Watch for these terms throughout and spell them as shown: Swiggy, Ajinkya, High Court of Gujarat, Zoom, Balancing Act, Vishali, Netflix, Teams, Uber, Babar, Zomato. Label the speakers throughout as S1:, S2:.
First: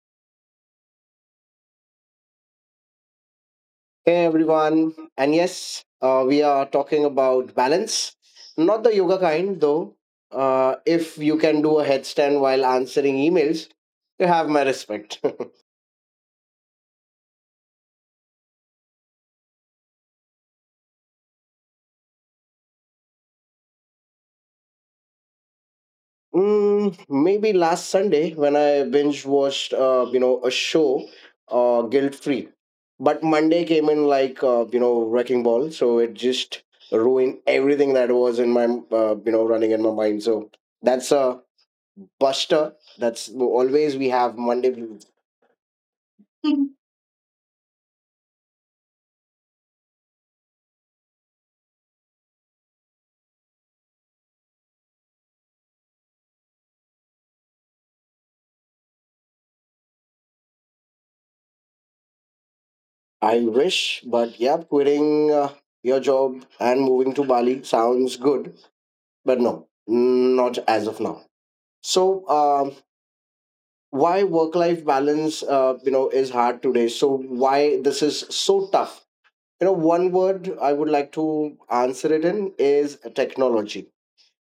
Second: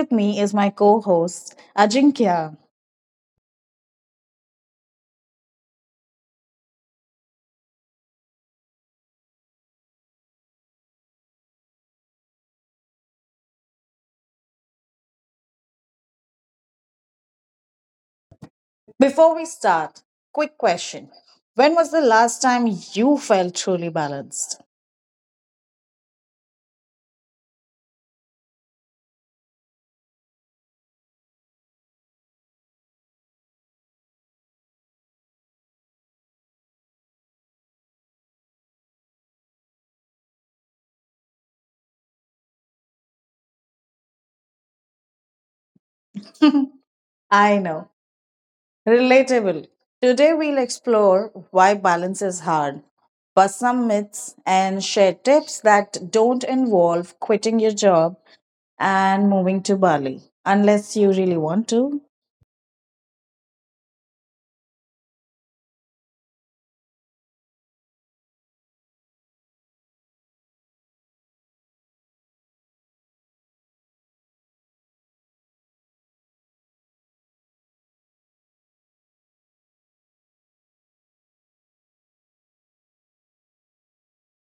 S1: with me is my co host, Ajinkya.
S2: Hey everyone, and yes, we are talking about balance, not the yoga kind though. If you can do a headstand while answering emails, you have my respect.
S1: Before we start, quick question. When was the last time you felt truly balanced?
S2: Maybe last Sunday when I binge watched, a show, guilt free, but Monday came in like you know wrecking ball, so it just ruined everything that was in my running in my mind. So that's a buster. That's always we have Monday.
S1: I know, relatable. Today, we'll explore why balance is hard, bust some myths, and share tips that don't involve quitting your job and moving to Bali, unless you really want to.
S2: I wish, but yeah, quitting your job and moving to Bali sounds good, but no, not as of now. So, why work-life balance, is hard today? So, why this is so tough? You know, one word I would like to answer it in is technology.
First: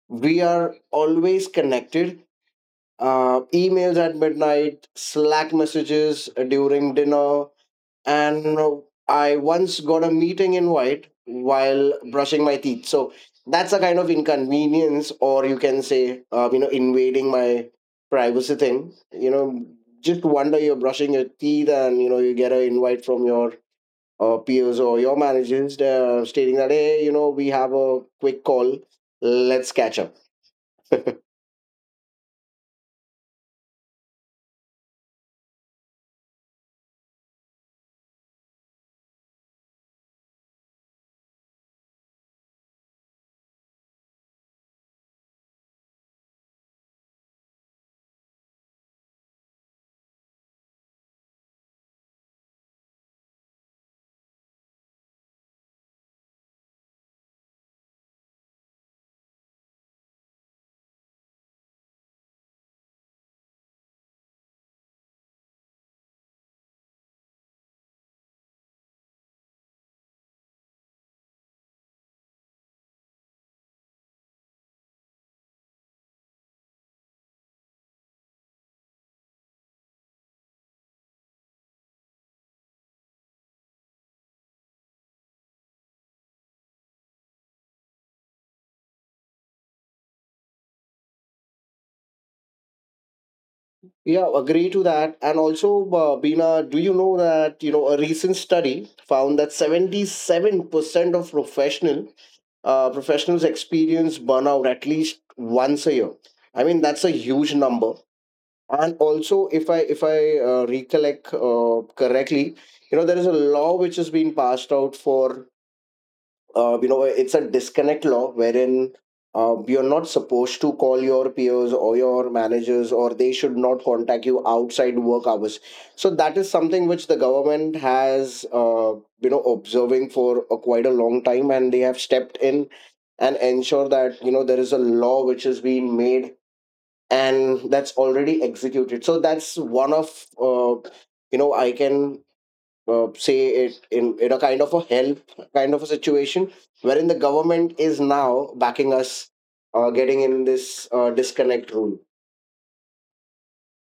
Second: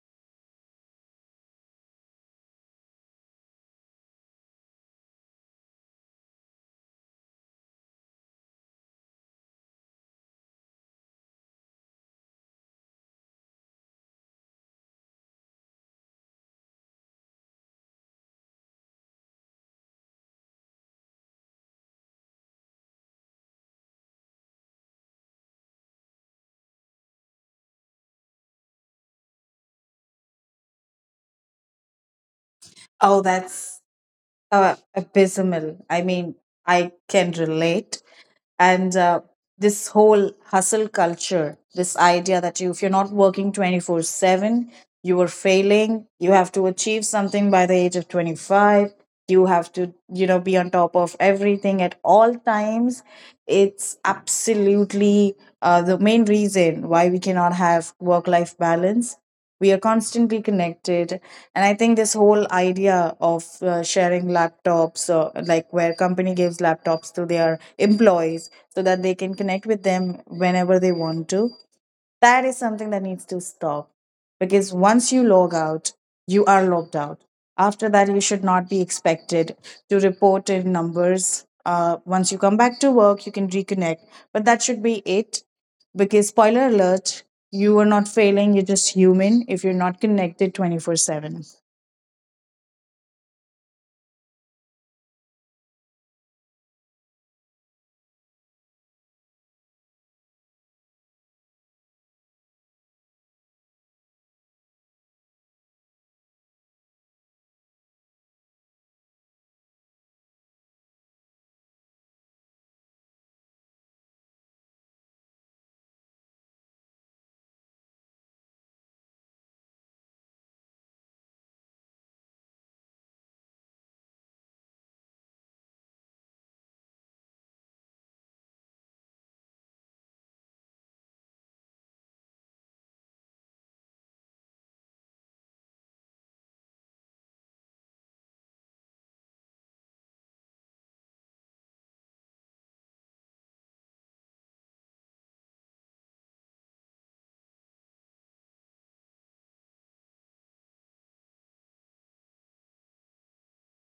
S2: We are always connected. Emails at midnight, Slack messages during dinner, and I once got a meeting invite while brushing my teeth. So that's a kind of inconvenience, or you can say, invading my privacy thing. You know, just one day you're brushing your teeth, and you know, you get an invite from your peers or your managers stating that, hey, you know, we have a quick call, let's catch up.
S1: Oh, that's abysmal. I mean, I can relate. And this whole hustle culture, this idea that you, if you're not working 24/7, you were failing. You have to achieve something by the age of 25. You have to be on top of everything at all times. It's absolutely the main reason why we cannot have work life balance. We are constantly connected, and I think this whole idea of sharing laptops, or like where company gives laptops to their employees so that they can connect with them whenever they want to, that is something that needs to stop. Because once you log out, you are logged out. After that, you should not be expected to report in numbers. Once you come back to work, you can reconnect, but that should be it, because spoiler alert, you are not failing, you're just human if you're not connected 24/7.
S2: Yeah, agree to that. And also, Bina, do you know that you know a recent study found that 77% of professional professionals experience burnout at least once a year. I mean, that's a huge number. And also, if I recollect correctly, you know there is a law which has been passed out for you know it's a disconnect law wherein, you're not supposed to call your peers or your managers, or they should not contact you outside work hours, so that is something which the government has you know observing for a, quite a long time, and they have stepped in and ensure that you know there is a law which is being made, and that's already executed. So that's one of you know I can say it in a kind of a help kind of a situation wherein the government is now backing us, getting in this disconnect rule.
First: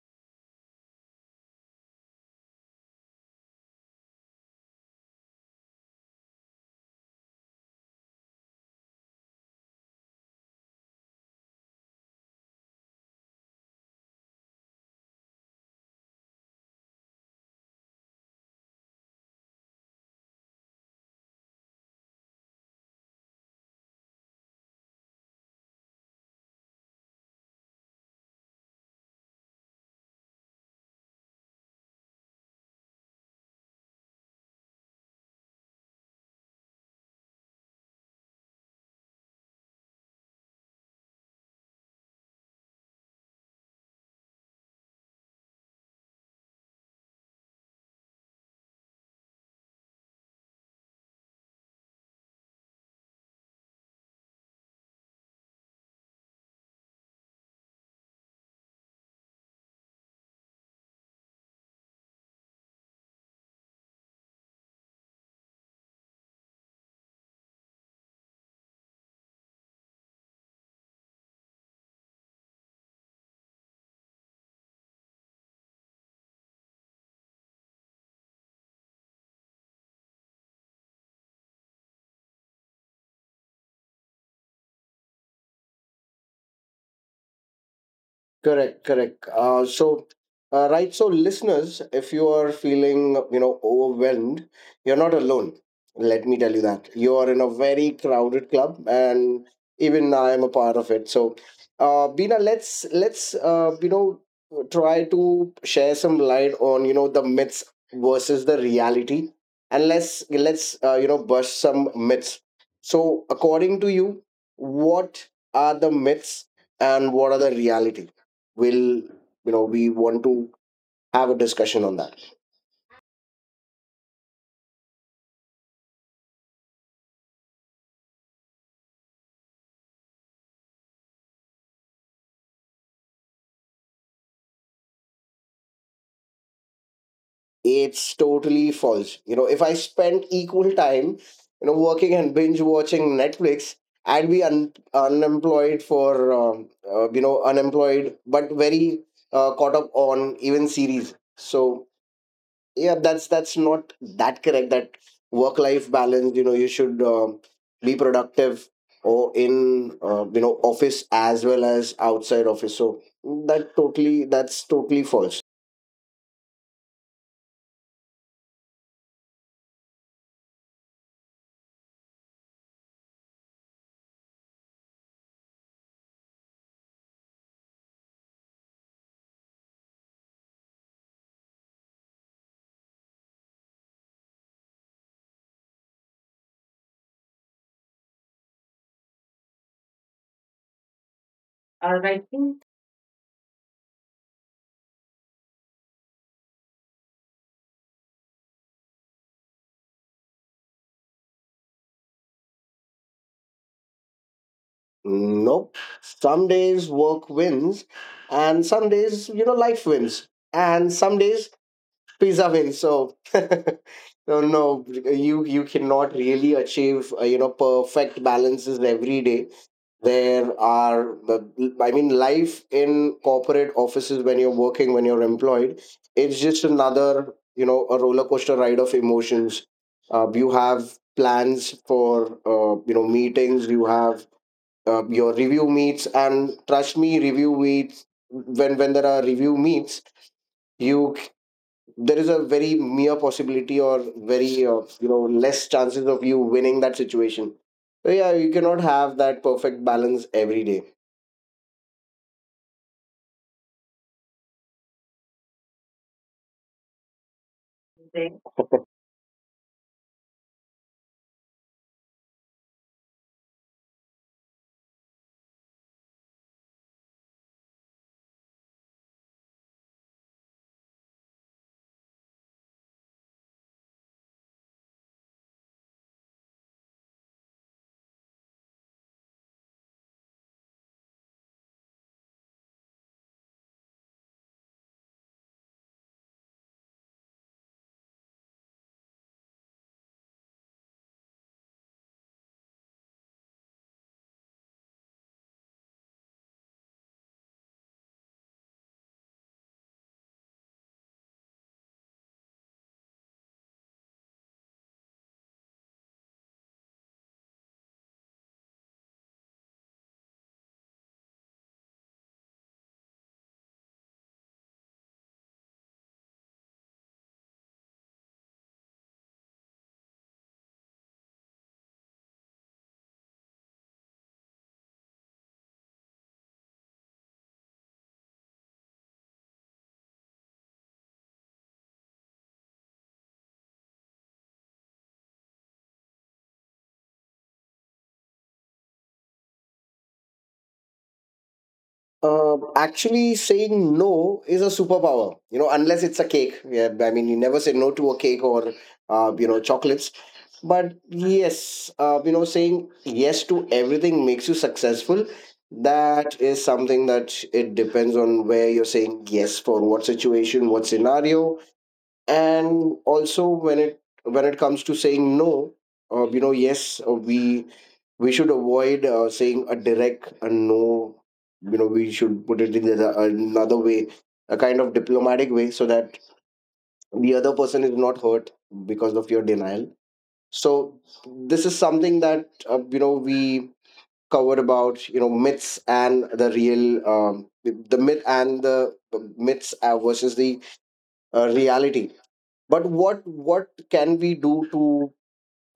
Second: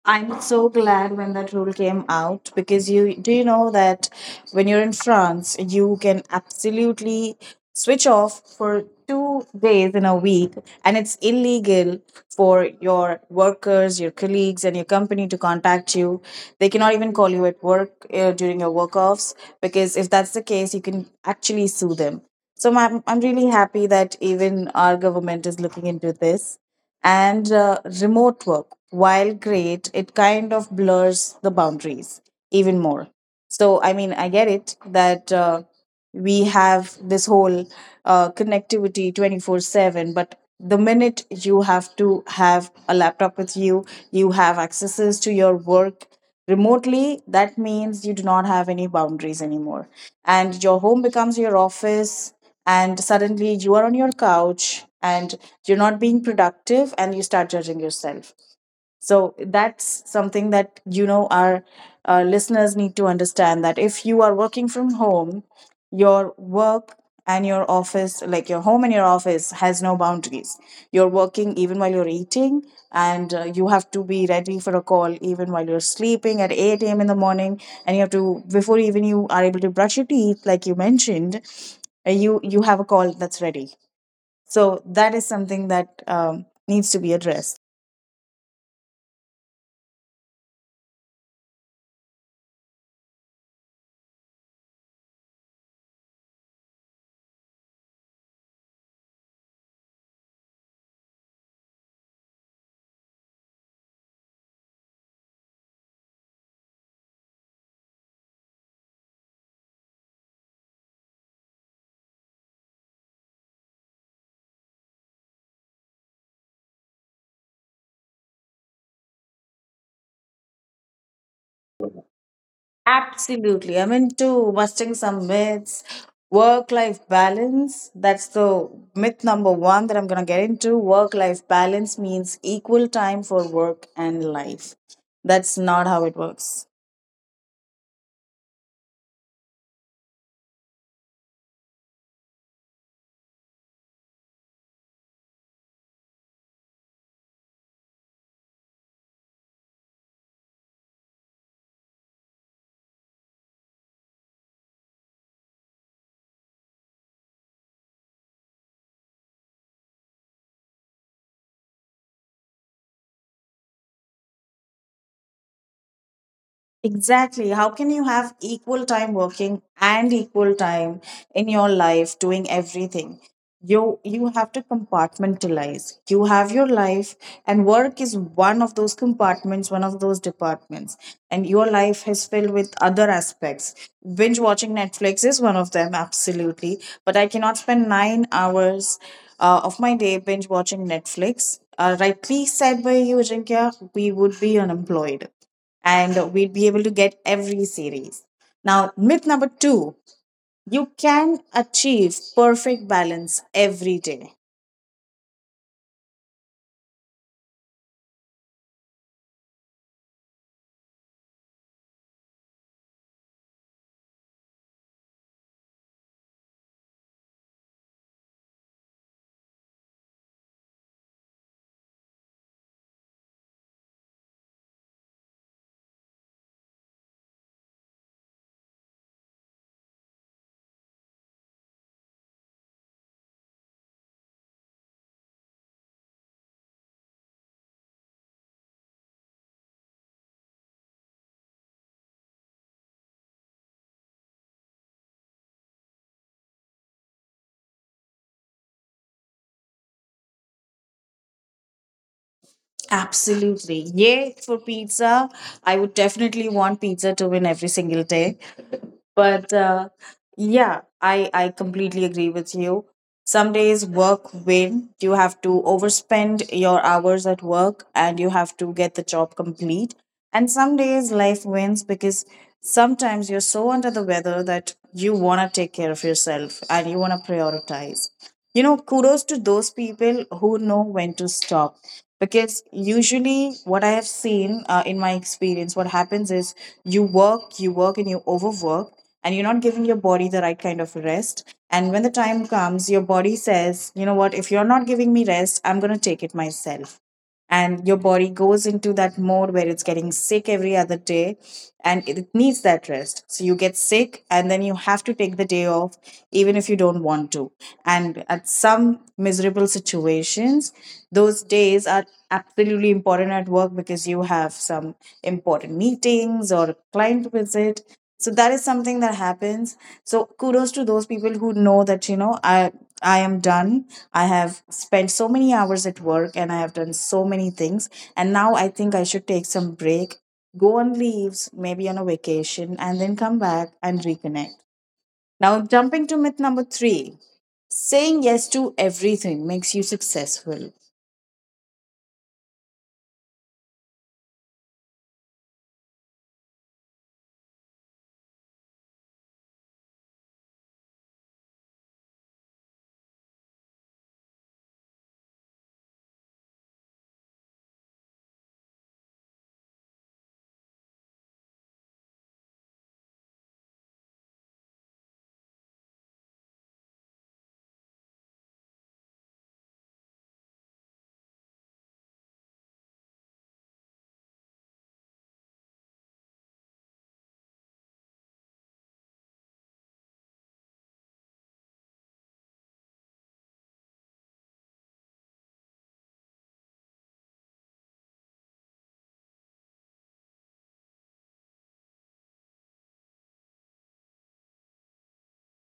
S1: I'm so glad when that rule came out, because you do you know that when you're in France, you can absolutely switch off for 2 days in a week, and it's illegal for your workers, your colleagues, and your company to contact you. They cannot even call you at work during your work offs, because if that's the case, you can actually sue them. So I'm really happy that even our government is looking into this. And remote work, while great, it kind of blurs the boundaries even more. So, I mean, I get it that we have this whole connectivity 24/7, but the minute you have to have a laptop with you, you have accesses to your work remotely, that means you do not have any boundaries anymore, and your home becomes your office, and suddenly you are on your couch and you're not being productive and you start judging yourself. So that's something that our listeners need to understand, that if you are working from home, your work and your office, like your home and your office, has no boundaries. You're working even while you're eating, and you have to be ready for a call even while you're sleeping at 8 a.m in the morning, and you have to, before even you are able to brush your teeth, like you mentioned, you have a call that's ready. So that is something that needs to be addressed.
S2: Correct, correct. Right. So, listeners, if you are feeling, you know, overwhelmed, you're not alone. Let me tell you that you are in a very crowded club, and even I am a part of it. So, Bina, let's you know try to share some light on you know the myths versus the reality, and let's you know bust some myths. So, according to you, what are the myths and what are the reality? Will, you know, we want to have a discussion on that.
S1: Absolutely. I'm into busting some myths. Work life balance, that's the myth number one that I'm going to get into. Work life balance means equal time for work and life. That's not how it works.
S2: It's totally false. You know, if I spent equal time you know working and binge watching Netflix, I'd be unemployed for you know unemployed, but very caught up on even series. So yeah, that's not that correct, that work life balance, you know, you should be productive or in you know office as well as outside office. So that totally, that's totally false.
S1: Exactly. How can you have equal time working and equal time in your life doing everything? You have to compartmentalize. You have your life, and work is one of those compartments, one of those departments. And your life is filled with other aspects. Binge watching Netflix is one of them, absolutely. But I cannot spend 9 hours of my day binge watching Netflix.
S2: All right.
S1: Rightly said by you, Jinkya, we would be unemployed and we'd be able to get every series. Now, myth number two, you can achieve perfect balance every day.
S2: Nope. Some days work wins, and some days, you know, life wins. And some days pizza wins. So no, no, you cannot really achieve you know perfect balances every day. There are, I mean, life in corporate offices when you're working, when you're employed, it's just another you know a roller coaster ride of emotions. You have plans for you know meetings. You have your review meets, and trust me, review meets, when there are review meets, you there is a very mere possibility or very you know less chances of you winning that situation. So yeah, you cannot have that perfect balance every day.
S1: Absolutely. Yay for pizza. I would definitely want pizza to win every single day. But yeah, I completely agree with you. Some days work win. You have to overspend your hours at work and you have to get the job complete. And some days life wins, because sometimes you're so under the weather that you want to take care of yourself and you want to prioritize. You know, kudos to those people who know when to stop. Because usually, what I have seen in my experience, what happens is you work, and you overwork, and you're not giving your body the right kind of rest. And when the time comes, your body says, you know what, if you're not giving me rest, I'm going to take it myself. And your body goes into that mode where it's getting sick every other day, and it needs that rest, so you get sick and then you have to take the day off, even if you don't want to. And at some miserable situations, those days are absolutely important at work because you have some important meetings or a client visit, so that is something that happens. So kudos to those people who know that, you know, I am done. I have spent so many hours at work and I have done so many things, and now I think I should take some break, go on leaves, maybe on a vacation, and then come back and reconnect. Now jumping to myth number 3, saying yes to everything makes you successful.
S2: Actually, saying no is a superpower. You know, unless it's a cake, yeah, I mean, you never say no to a cake or you know chocolates. But yes, you know, saying yes to everything makes you successful, that is something that it depends on where you're saying yes, for what situation, what scenario. And also when it, when it comes to saying no, you know, yes, we should avoid saying a direct a no. You know, we should put it in the, another way, a kind of diplomatic way so that the other person is not hurt because of your denial. So this is something that you know we covered about you know myths and the real the myth and the myths versus the reality. But what can we do to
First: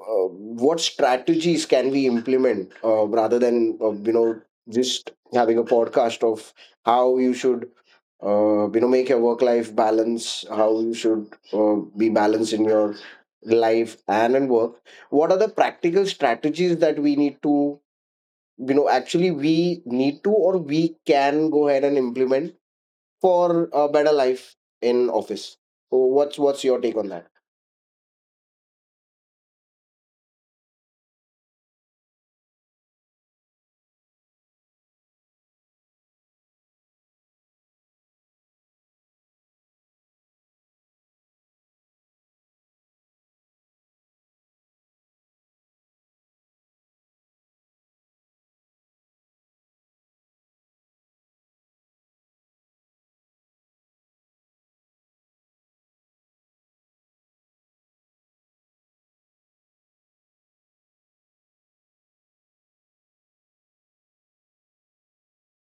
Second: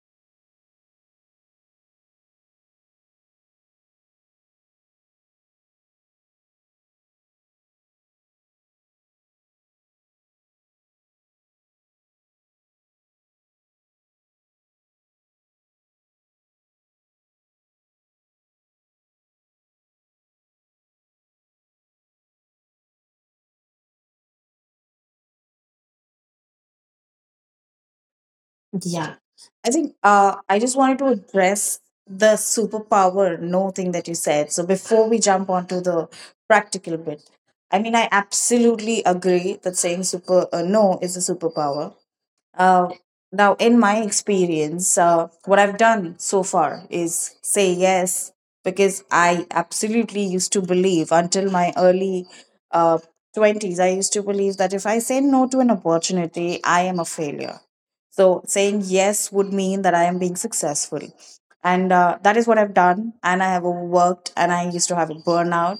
S2: uh, what strategies can we implement, rather than you know just having a podcast of how you should you know make your work life balance, how you should be balanced in your life and in work, what are the practical strategies that we need to you know actually we need to, or we can go ahead and implement for a better life in office? So what's your take on that?
S1: Yeah. I think I just wanted to address the superpower no thing that you said. So before we jump onto the practical bit, I mean, I absolutely agree that saying super no is a superpower. Uh, Now, in my experience, what I've done so far is say yes, because I absolutely used to believe until my early uh, 20s, I used to believe that if I say no to an opportunity, I am a failure. So, saying yes would mean that I am being successful. And that is what I've done. And I have overworked and I used to have a burnout.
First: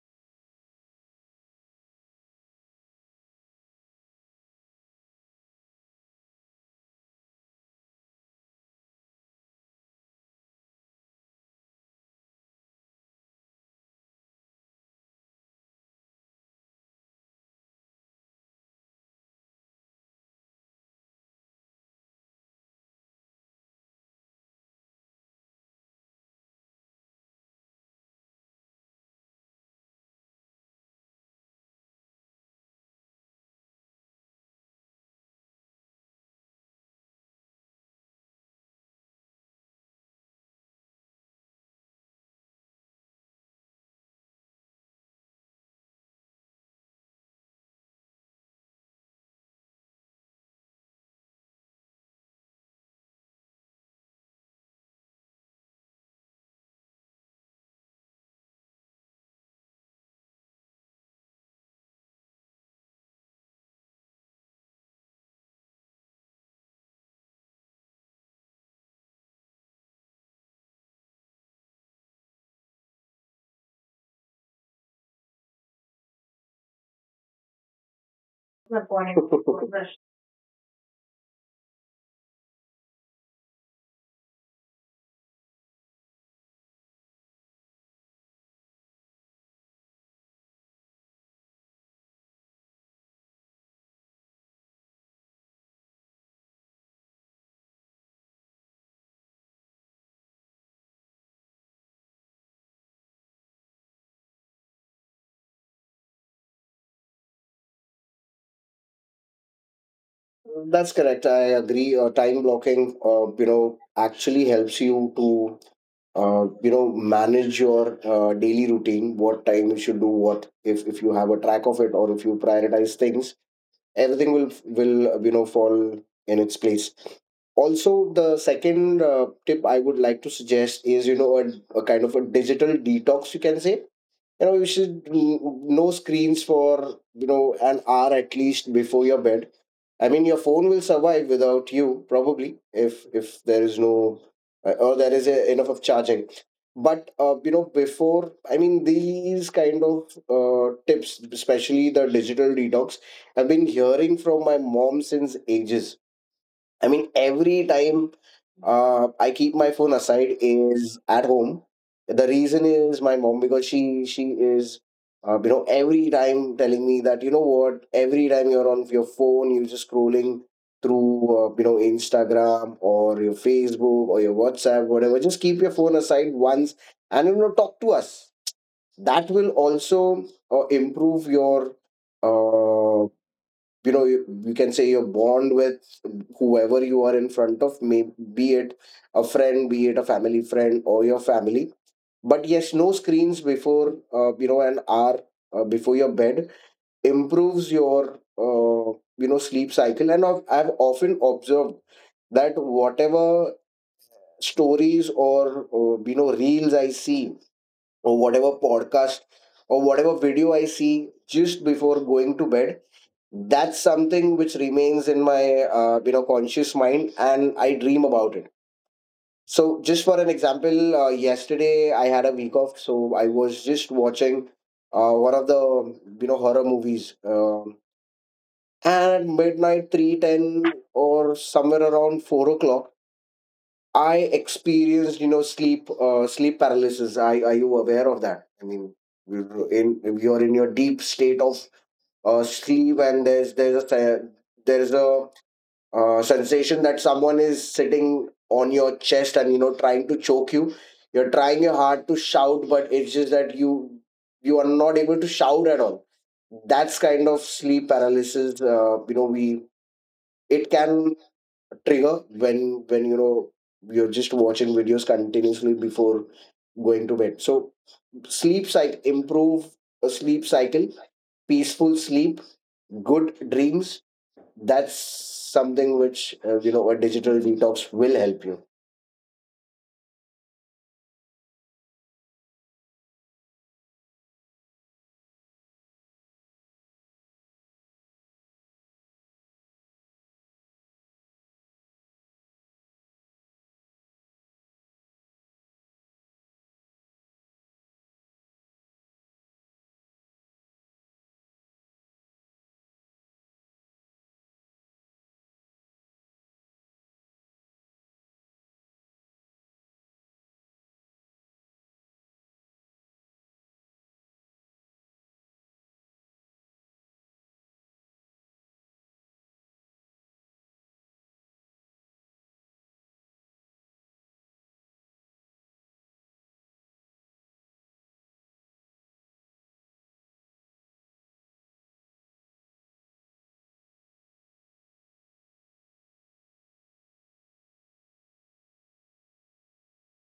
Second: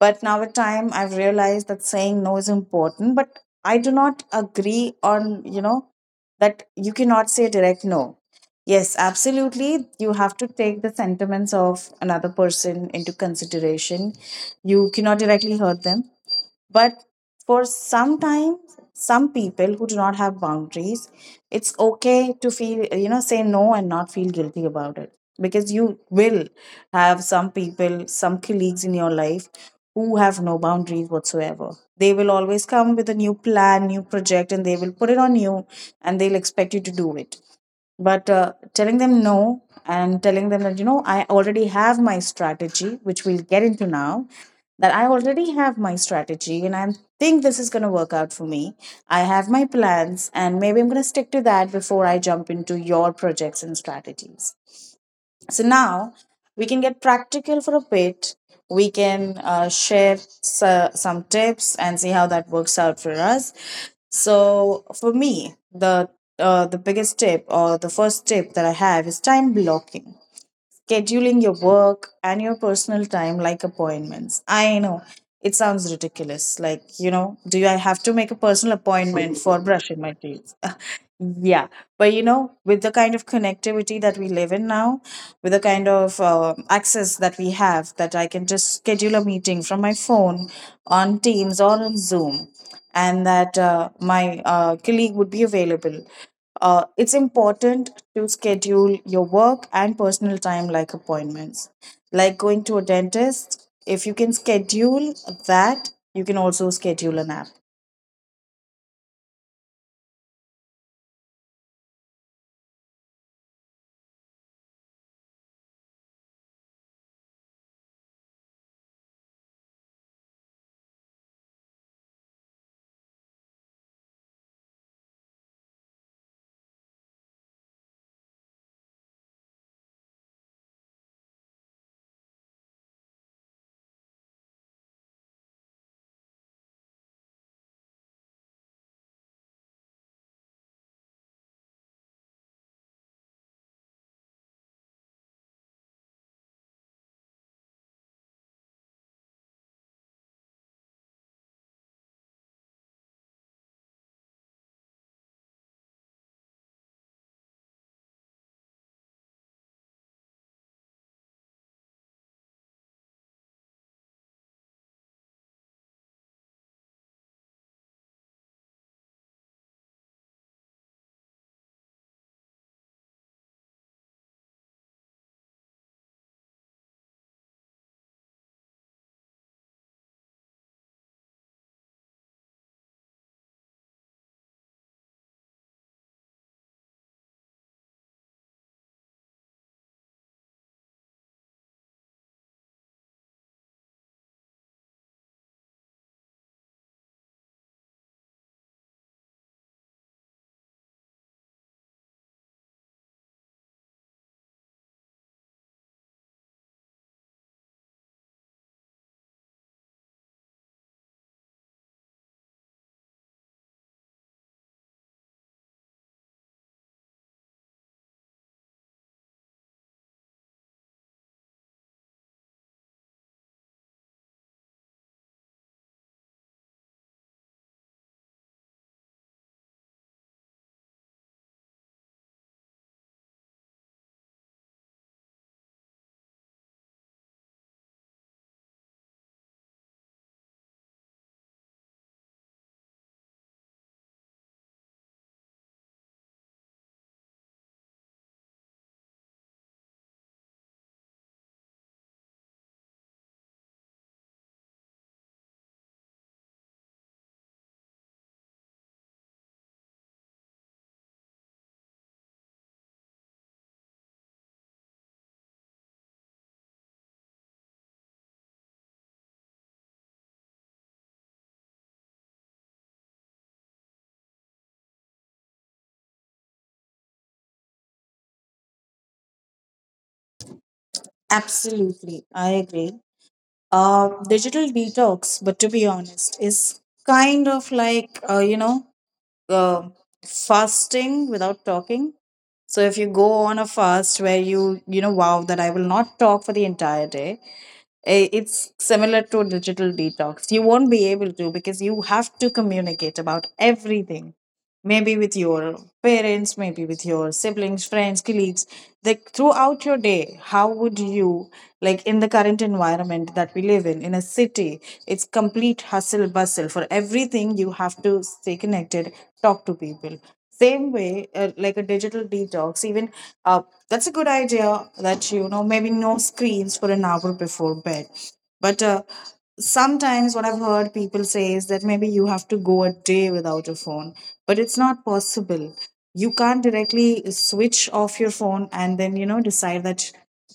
S1: But now, with time, I've realized that saying no is important. But I do not agree on, you know, that you cannot say direct no. Yes, absolutely. You have to take the sentiments of another person into consideration. You cannot directly hurt them. But for some time, some people who do not have boundaries, it's okay to feel, you know, say no and not feel guilty about it. Because you will have some people, some colleagues in your life who have no boundaries whatsoever. They will always come with a new plan, new project, and they will put it on you and they'll expect you to do it. But telling them no, and telling them that, you know, I already have my strategy, which we'll get into now, that I already have my strategy, and I think this is going to work out for me. I have my plans, and maybe I'm going to stick to that before I jump into your projects and strategies. So now we can get practical for a bit. We can share some tips and see how that works out for us. So for me, the biggest tip, or the first tip that I have, is time blocking, scheduling your work and your personal time like appointments. I know it sounds ridiculous. Like, you know, do I have to make a personal
S2: Good point.
S1: appointment
S2: Good
S1: for
S2: question.
S1: brushing my teeth? Yeah. But, you know, with the kind of connectivity that we live in now, with the kind of access that we have, that I can just schedule a meeting from my phone on Teams or on Zoom, and that my colleague would be available, it's important to schedule your work and personal time like appointments, like going to a dentist. If you can schedule that, you can also schedule an app.
S2: That's correct. I agree. Time blocking, actually helps you to, manage your daily routine. What time you should do what. If you have a track of it, or if you prioritize things, everything will you know fall in its place. Also, the second tip I would like to suggest is you know a kind of a digital detox. You can say, you know, you should no screens for you know an hour at least before your bed. I mean, your phone will survive without you, probably, if there is no or there is a, enough of charging. But before, I mean, these kind of tips, especially the digital detox, I've been hearing from my mom since ages. I mean, every time I keep my phone aside is at home. The reason is my mom because she is you know every time telling me that you know what, every time you're on your phone, you're just scrolling through you know Instagram or your Facebook or your WhatsApp, whatever, just keep your phone aside once, and you know talk to us. That will also improve your uh, you know, you can say, your bond with whoever you are in front of, may be it a friend, be it a family friend or your family. But yes, no screens before you know an hour before your bed improves your uh, you know sleep cycle. And I've often observed that whatever stories or you know reels I see, or whatever podcast or whatever video I see just before going to bed, that's something which remains in my you know conscious mind and I dream about it. So just for an example, yesterday I had a week off, so I was just watching one of the you know horror movies, and at midnight 3:10 or somewhere around 4 o'clock, I experienced you know sleep sleep paralysis. Are you aware of that? I mean, you're in your deep state of sleep, and there's a sensation that someone is sitting on your chest and you know trying to choke you. You're trying your hard to shout, but it's just that you are not able to shout at all. That's kind of sleep paralysis. You know, we it can trigger when you know you're just watching videos continuously before going to bed. So sleep cycle improve, a sleep cycle, peaceful sleep, good dreams, that's something which you know a digital detox will help you.
S1: Absolutely, I agree. Digital detox, but to be honest, is kind of like uh, fasting without talking. So if you go on a fast where you know vow that I will not talk for the entire day, it's similar to digital detox. You won't be able to because you have to communicate about everything. Maybe with your parents, maybe with your siblings, friends, colleagues. Like throughout your day, how would you, like in the current environment that we live in a city, it's complete hustle bustle. For everything, you have to stay connected, talk to people. Same way, like a digital detox, even uh, that's a good idea that you know maybe no screens for an hour before bed. But sometimes what I've heard people say is that maybe you have to go a day without a phone, but it's not possible. You can't directly switch off your phone and then you know decide that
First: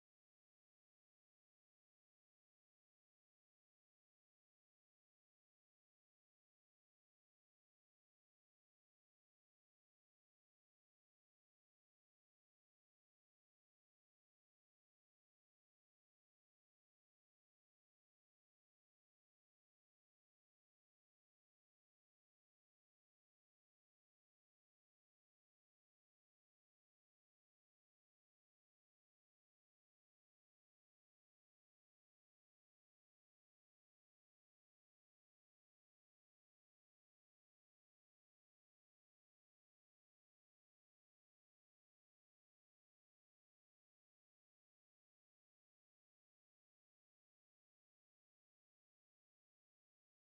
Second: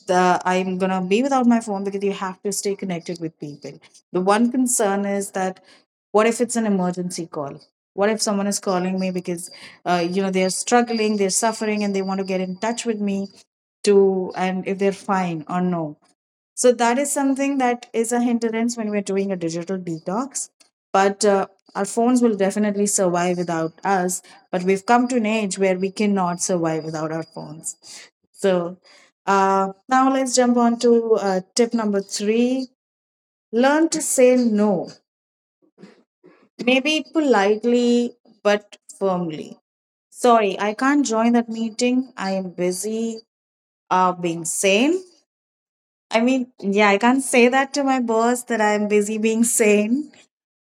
S1: the I'm gonna be without my phone because you have to stay connected with people. The one concern is that what if it's an emergency call? What if someone is calling me because you know they're struggling, they're suffering, and they want to get in touch with me to and if they're fine or no. So that is something that is a hindrance when we're doing a digital detox. But our phones will definitely survive without us, but we've come to an age where we cannot survive without our phones. So now let's jump on to tip number three: learn to say no. Maybe politely, but firmly. Sorry, I can't join that meeting. I am busy being sane. I mean, yeah, I can't say that to my boss that I am busy being sane.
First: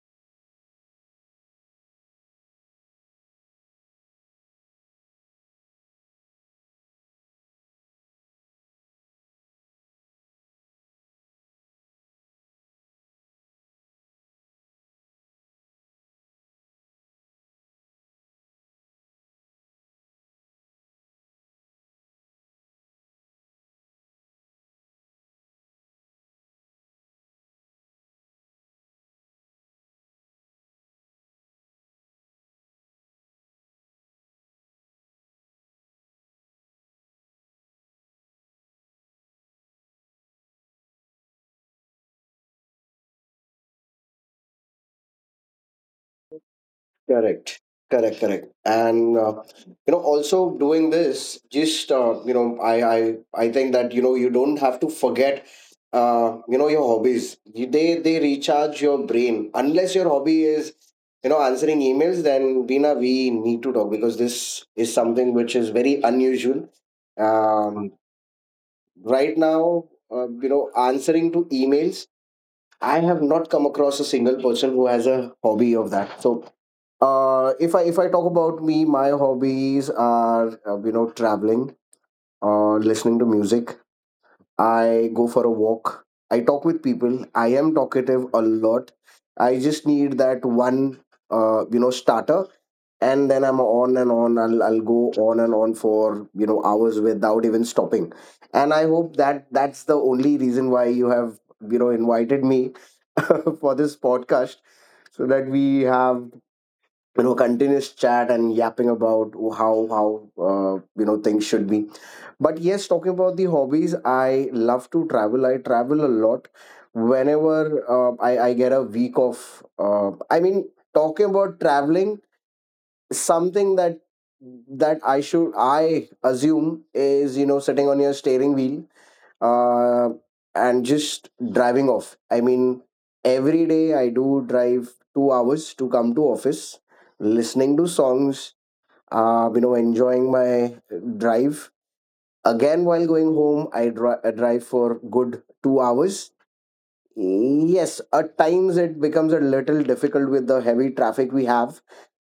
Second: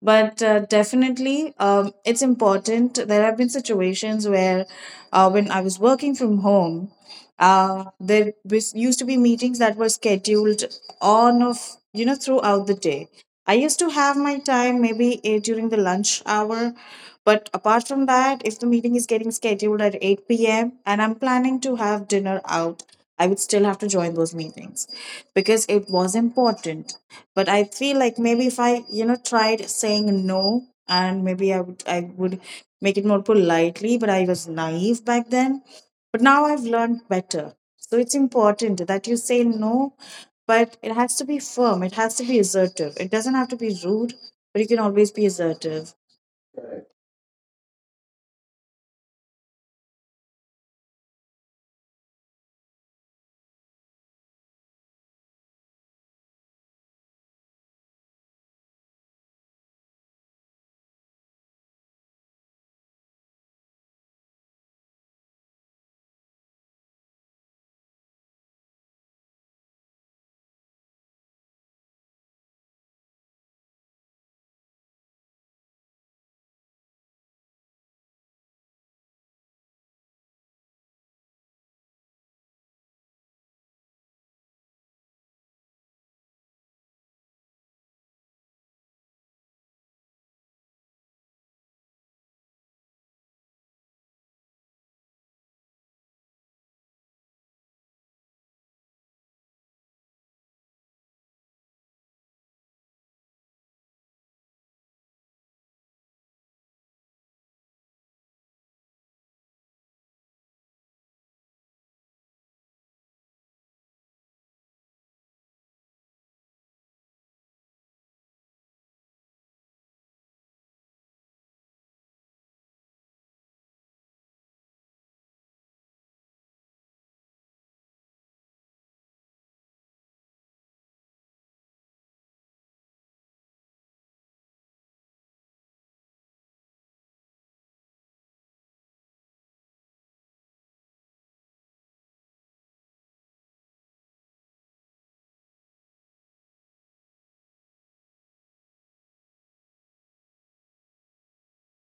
S1: But definitely it's important. There have been situations where when I was working from home, there used to be meetings that were scheduled on of you know throughout the day. I used to have my time maybe during the lunch hour. But apart from that, if the meeting is getting scheduled at 8 p.m and I'm planning to have dinner out, I would still have to join those meetings because it was important. But I feel like maybe if I you know tried saying no, and maybe I would make it more politely, but I was naive back then. But now I've learned better. So it's important that you say no, but it has to be firm, it has to be assertive, it doesn't have to be rude. But you can always be assertive.
S2: Correct, correct, correct. And you know also doing this, just you know, I think that you know you don't have to forget you know your hobbies. You- they recharge your brain, unless your hobby is you know answering emails. Then Veena, we need to talk, because this is something which is very unusual, um, right now, you know, answering to emails. I have not come across a single person who has a hobby of that. So, if I talk about me, my hobbies are you know traveling, listening to music, I go for a walk. I talk with people. I am talkative a lot. I just need that one, starter, and then I'm on and on. I'll go on and on for you know hours without even stopping. And I hope that that's the only reason why you have invited me for this podcast, so that we have continuous chat and yapping about how uh, things should be. But yes, talking about the hobbies, I love to travel. I travel a lot. Whenever I get a week of, I mean, talking about traveling, something that I assume is sitting on your steering wheel, uh, and just driving off. I mean, every day I do drive 2 hours to come to office, listening to songs, enjoying my drive. Again, while going home, I drive for good 2 hours. Yes, at times it becomes a little difficult with the heavy traffic we have.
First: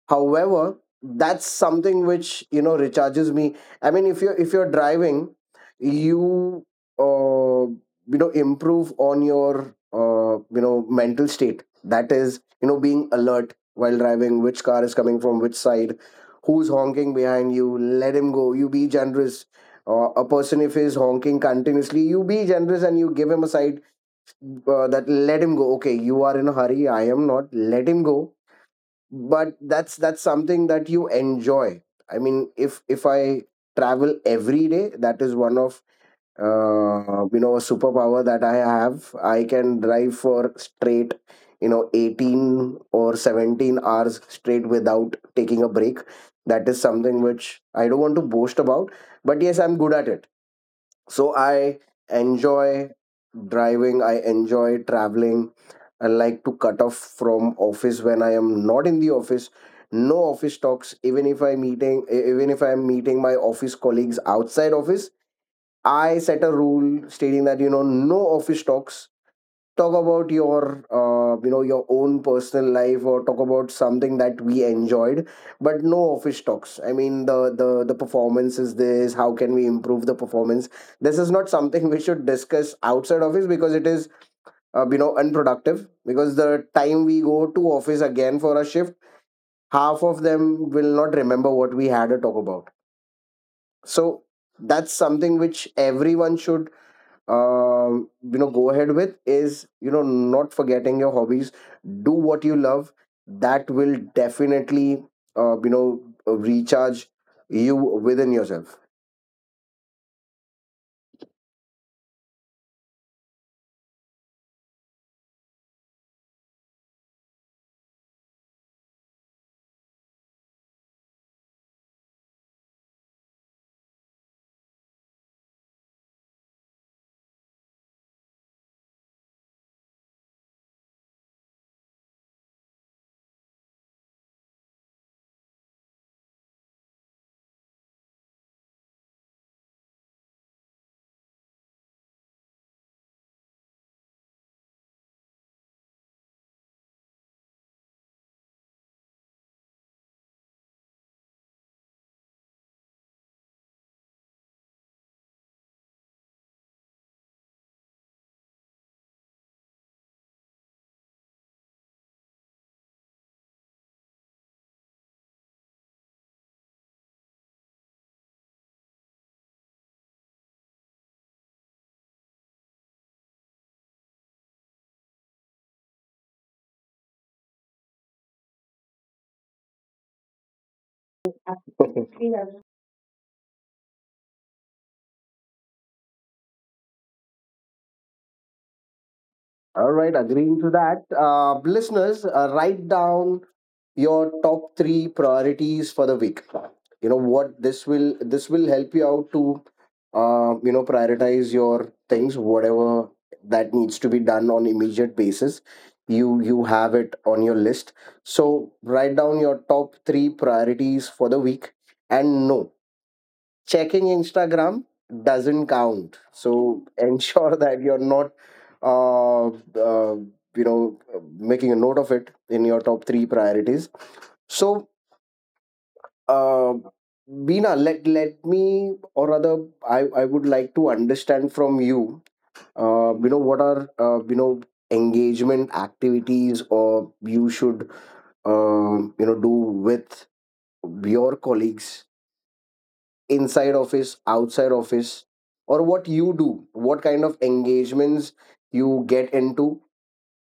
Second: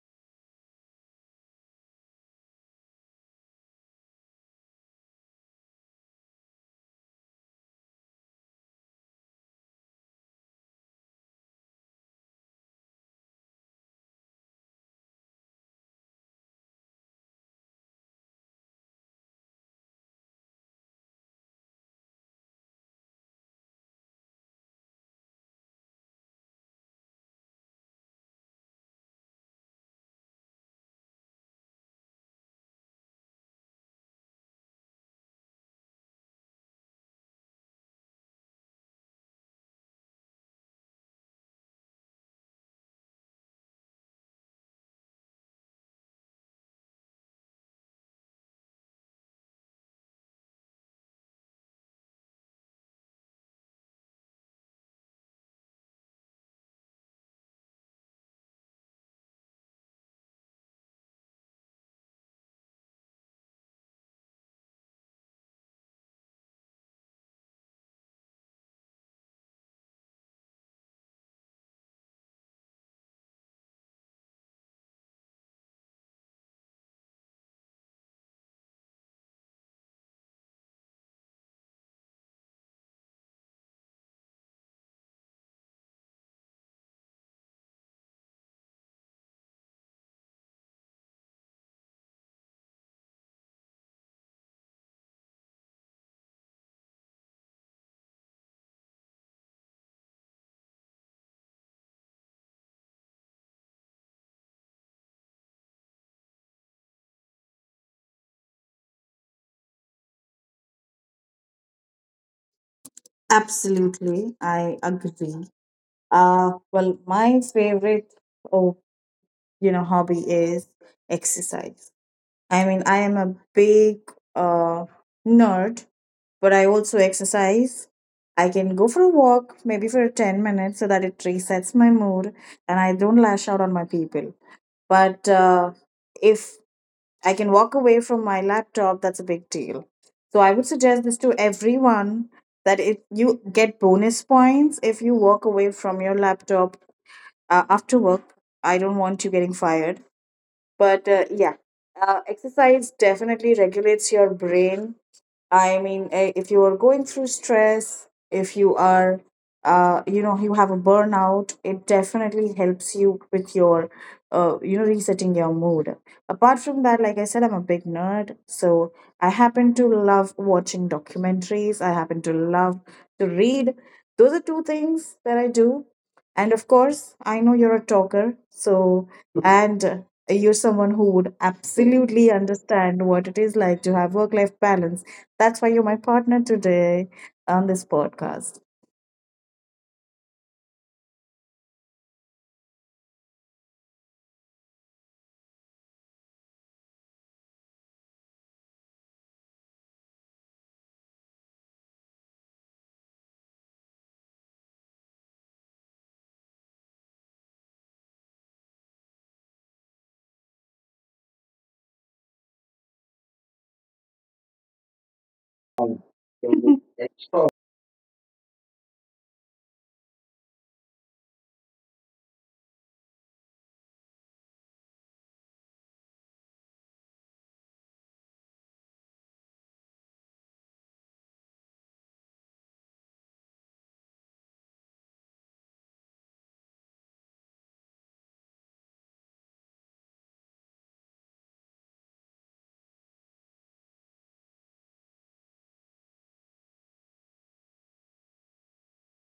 S2: However, that's something which recharges me. I mean, if you're driving, you uh, you know improve on your mental state. That is, being alert while driving, which car is coming from which side, who's honking behind you. Let him go, you be generous. A person, if he's honking continuously, you be generous and you give him a side. That, let him go. Okay, you are in a hurry, I am not, let him go. But that's something that you enjoy. I mean, if I travel every day, that is one of a superpower that I have. I can drive for straight, 18 or 17 hours straight without taking a break. That is something which I don't want to boast about, but yes, I'm good at it. So I enjoy driving, I enjoy traveling. I like to cut off from office when I am not in the office. No office talks, even if I'm meeting, even if I'm meeting my office colleagues outside office. I set a rule stating that, no office talks. Talk about your, your own personal life, or talk about something that we enjoyed, but no office talks. I mean, the performance is this. How can we improve the performance? This is not something we should discuss outside office because it is unproductive, because the time we go to office again for a shift, half of them will not remember what we had a talk about. So that's something which everyone should go ahead with, is not forgetting your hobbies. Do what you love. That will definitely uh, you know recharge you within yourself.
S1: Absolutely, I agree. Well, my favorite, oh, you know, hobby is exercise. I mean, I am a big uh, nerd, but I also exercise. I can go for a walk, maybe for 10 minutes, so that it resets my mood and I don't lash out on my people. But if I can walk away from my laptop, that's a big deal. So I would suggest this to everyone that it you get bonus points if you walk away from your laptop after work. I don't want you getting fired, but yeah, exercise definitely regulates your brain. I mean, if you are going through stress, if you are, you know, you have a burnout, it definitely helps you with your, you know, resetting your mood. Apart from that, like I said, I'm a big nerd. So I happen to love watching documentaries. I happen to love to read. Those are two things that I do. And of course, I know you're a talker. So, and you're someone who would absolutely understand what it is like to have work life balance. That's why you're my partner today on this podcast.
S2: All right, agreeing to that, listeners, write down your top three priorities for the week. You know what, this will help you out to prioritize your things, whatever that needs to be done on immediate basis. You have it on your list. So write down your top three priorities for the week. And know, checking Instagram doesn't count. So ensure that you're not, uh, uh, you know, making a note of it in your top three priorities. So, uh, Bina, let me, or rather, I would like to understand from you, what are engagement activities or you should do with your colleagues, inside office, outside office, or what you do, what kind of engagements you get into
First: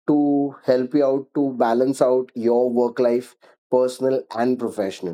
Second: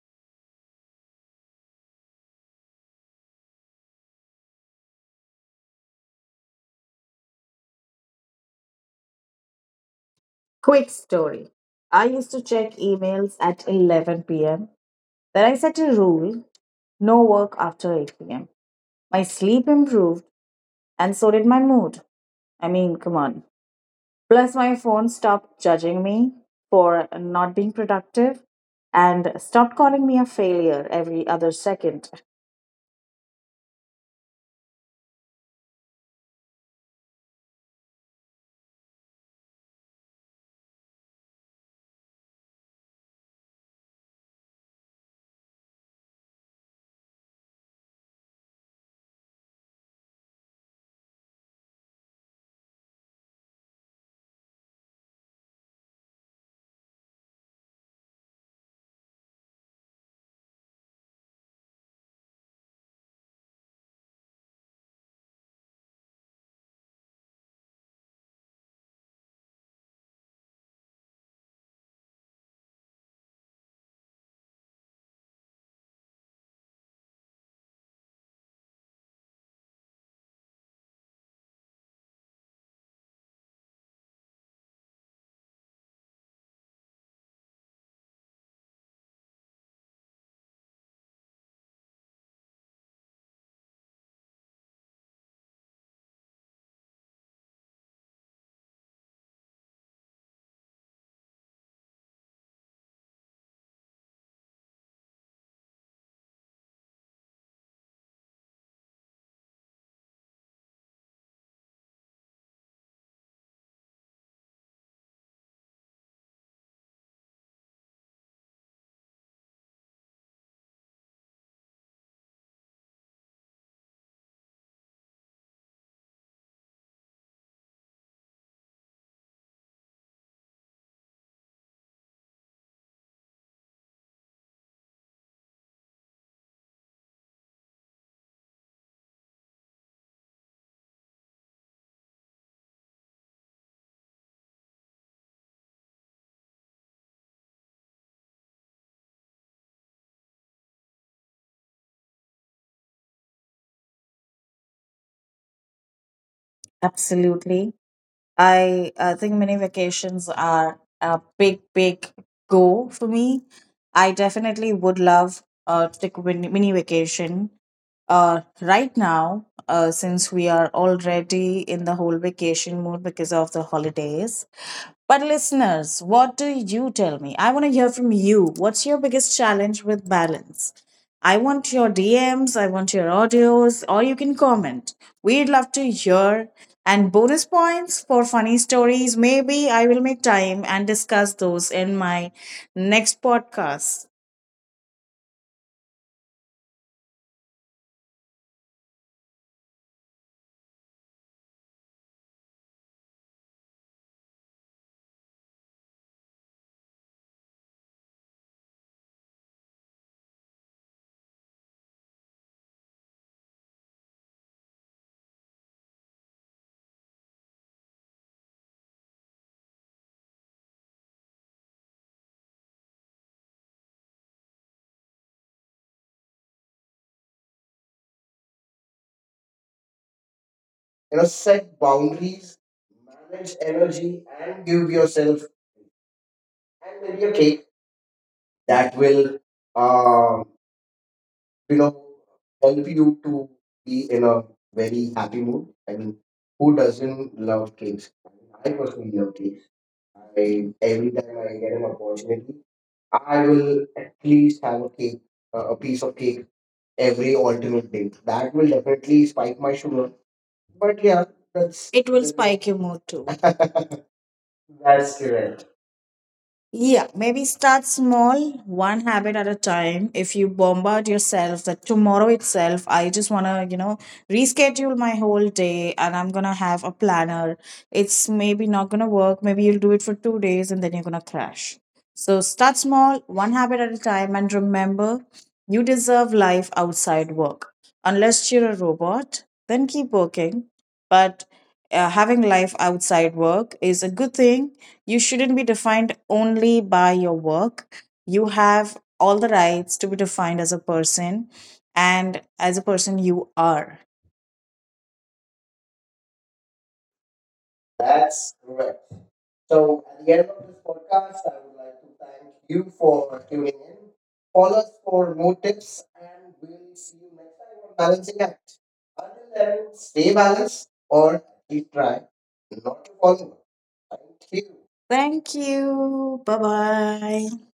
S2: to help you out to balance out your work life, personal and professional.
S1: Quick story. I used to check emails at 11 p.m. Then I set a rule: no work after 8 p.m. My sleep improved, and so did my mood. I mean, come on. Plus, my phone stopped judging me for not being productive and stopped calling me a failure every other second. Absolutely. I think mini vacations are a big, big go for me. I definitely would love to take a mini vacation right now, since we are already in the whole vacation mood because of the holidays. But, listeners, what do you tell me? I want to hear from you. What's your biggest challenge with balance? I want your DMs, I want your audios, or you can comment. We'd love to hear, and bonus points for funny stories. Maybe I will make time and discuss those in my next podcast. You know, set boundaries, manage energy, and give yourself and maybe a cake that will, um, you know, help you to be in a very happy mood. I mean, who doesn't love cakes? I personally love cakes. I every time I get an opportunity, I will at least have a cake, a piece of cake every alternate day. That will definitely spike my sugar. But yeah, that's it will spike your mood too. That's correct. Yeah, maybe start small, one habit at a time. If you bombard yourself that tomorrow itself, I just want to, you know, reschedule my whole day and I'm going to have a planner. It's maybe not going to work. Maybe you'll do it for 2 days and then you're going to crash. So start small, one habit at a time. And remember, you deserve life outside work. Unless you're a robot, then keep working. But having life outside work is a good thing. You shouldn't be defined only by your work. You have all the rights to be defined as a person, and as a person you are. That's correct. So at the end of this podcast, I would like to thank you for tuning in. Follow us for more tips, and we'll see you next time on Balancing Act. Until then, stay balanced or keep trying not to follow. Thank you. Thank you. Bye bye.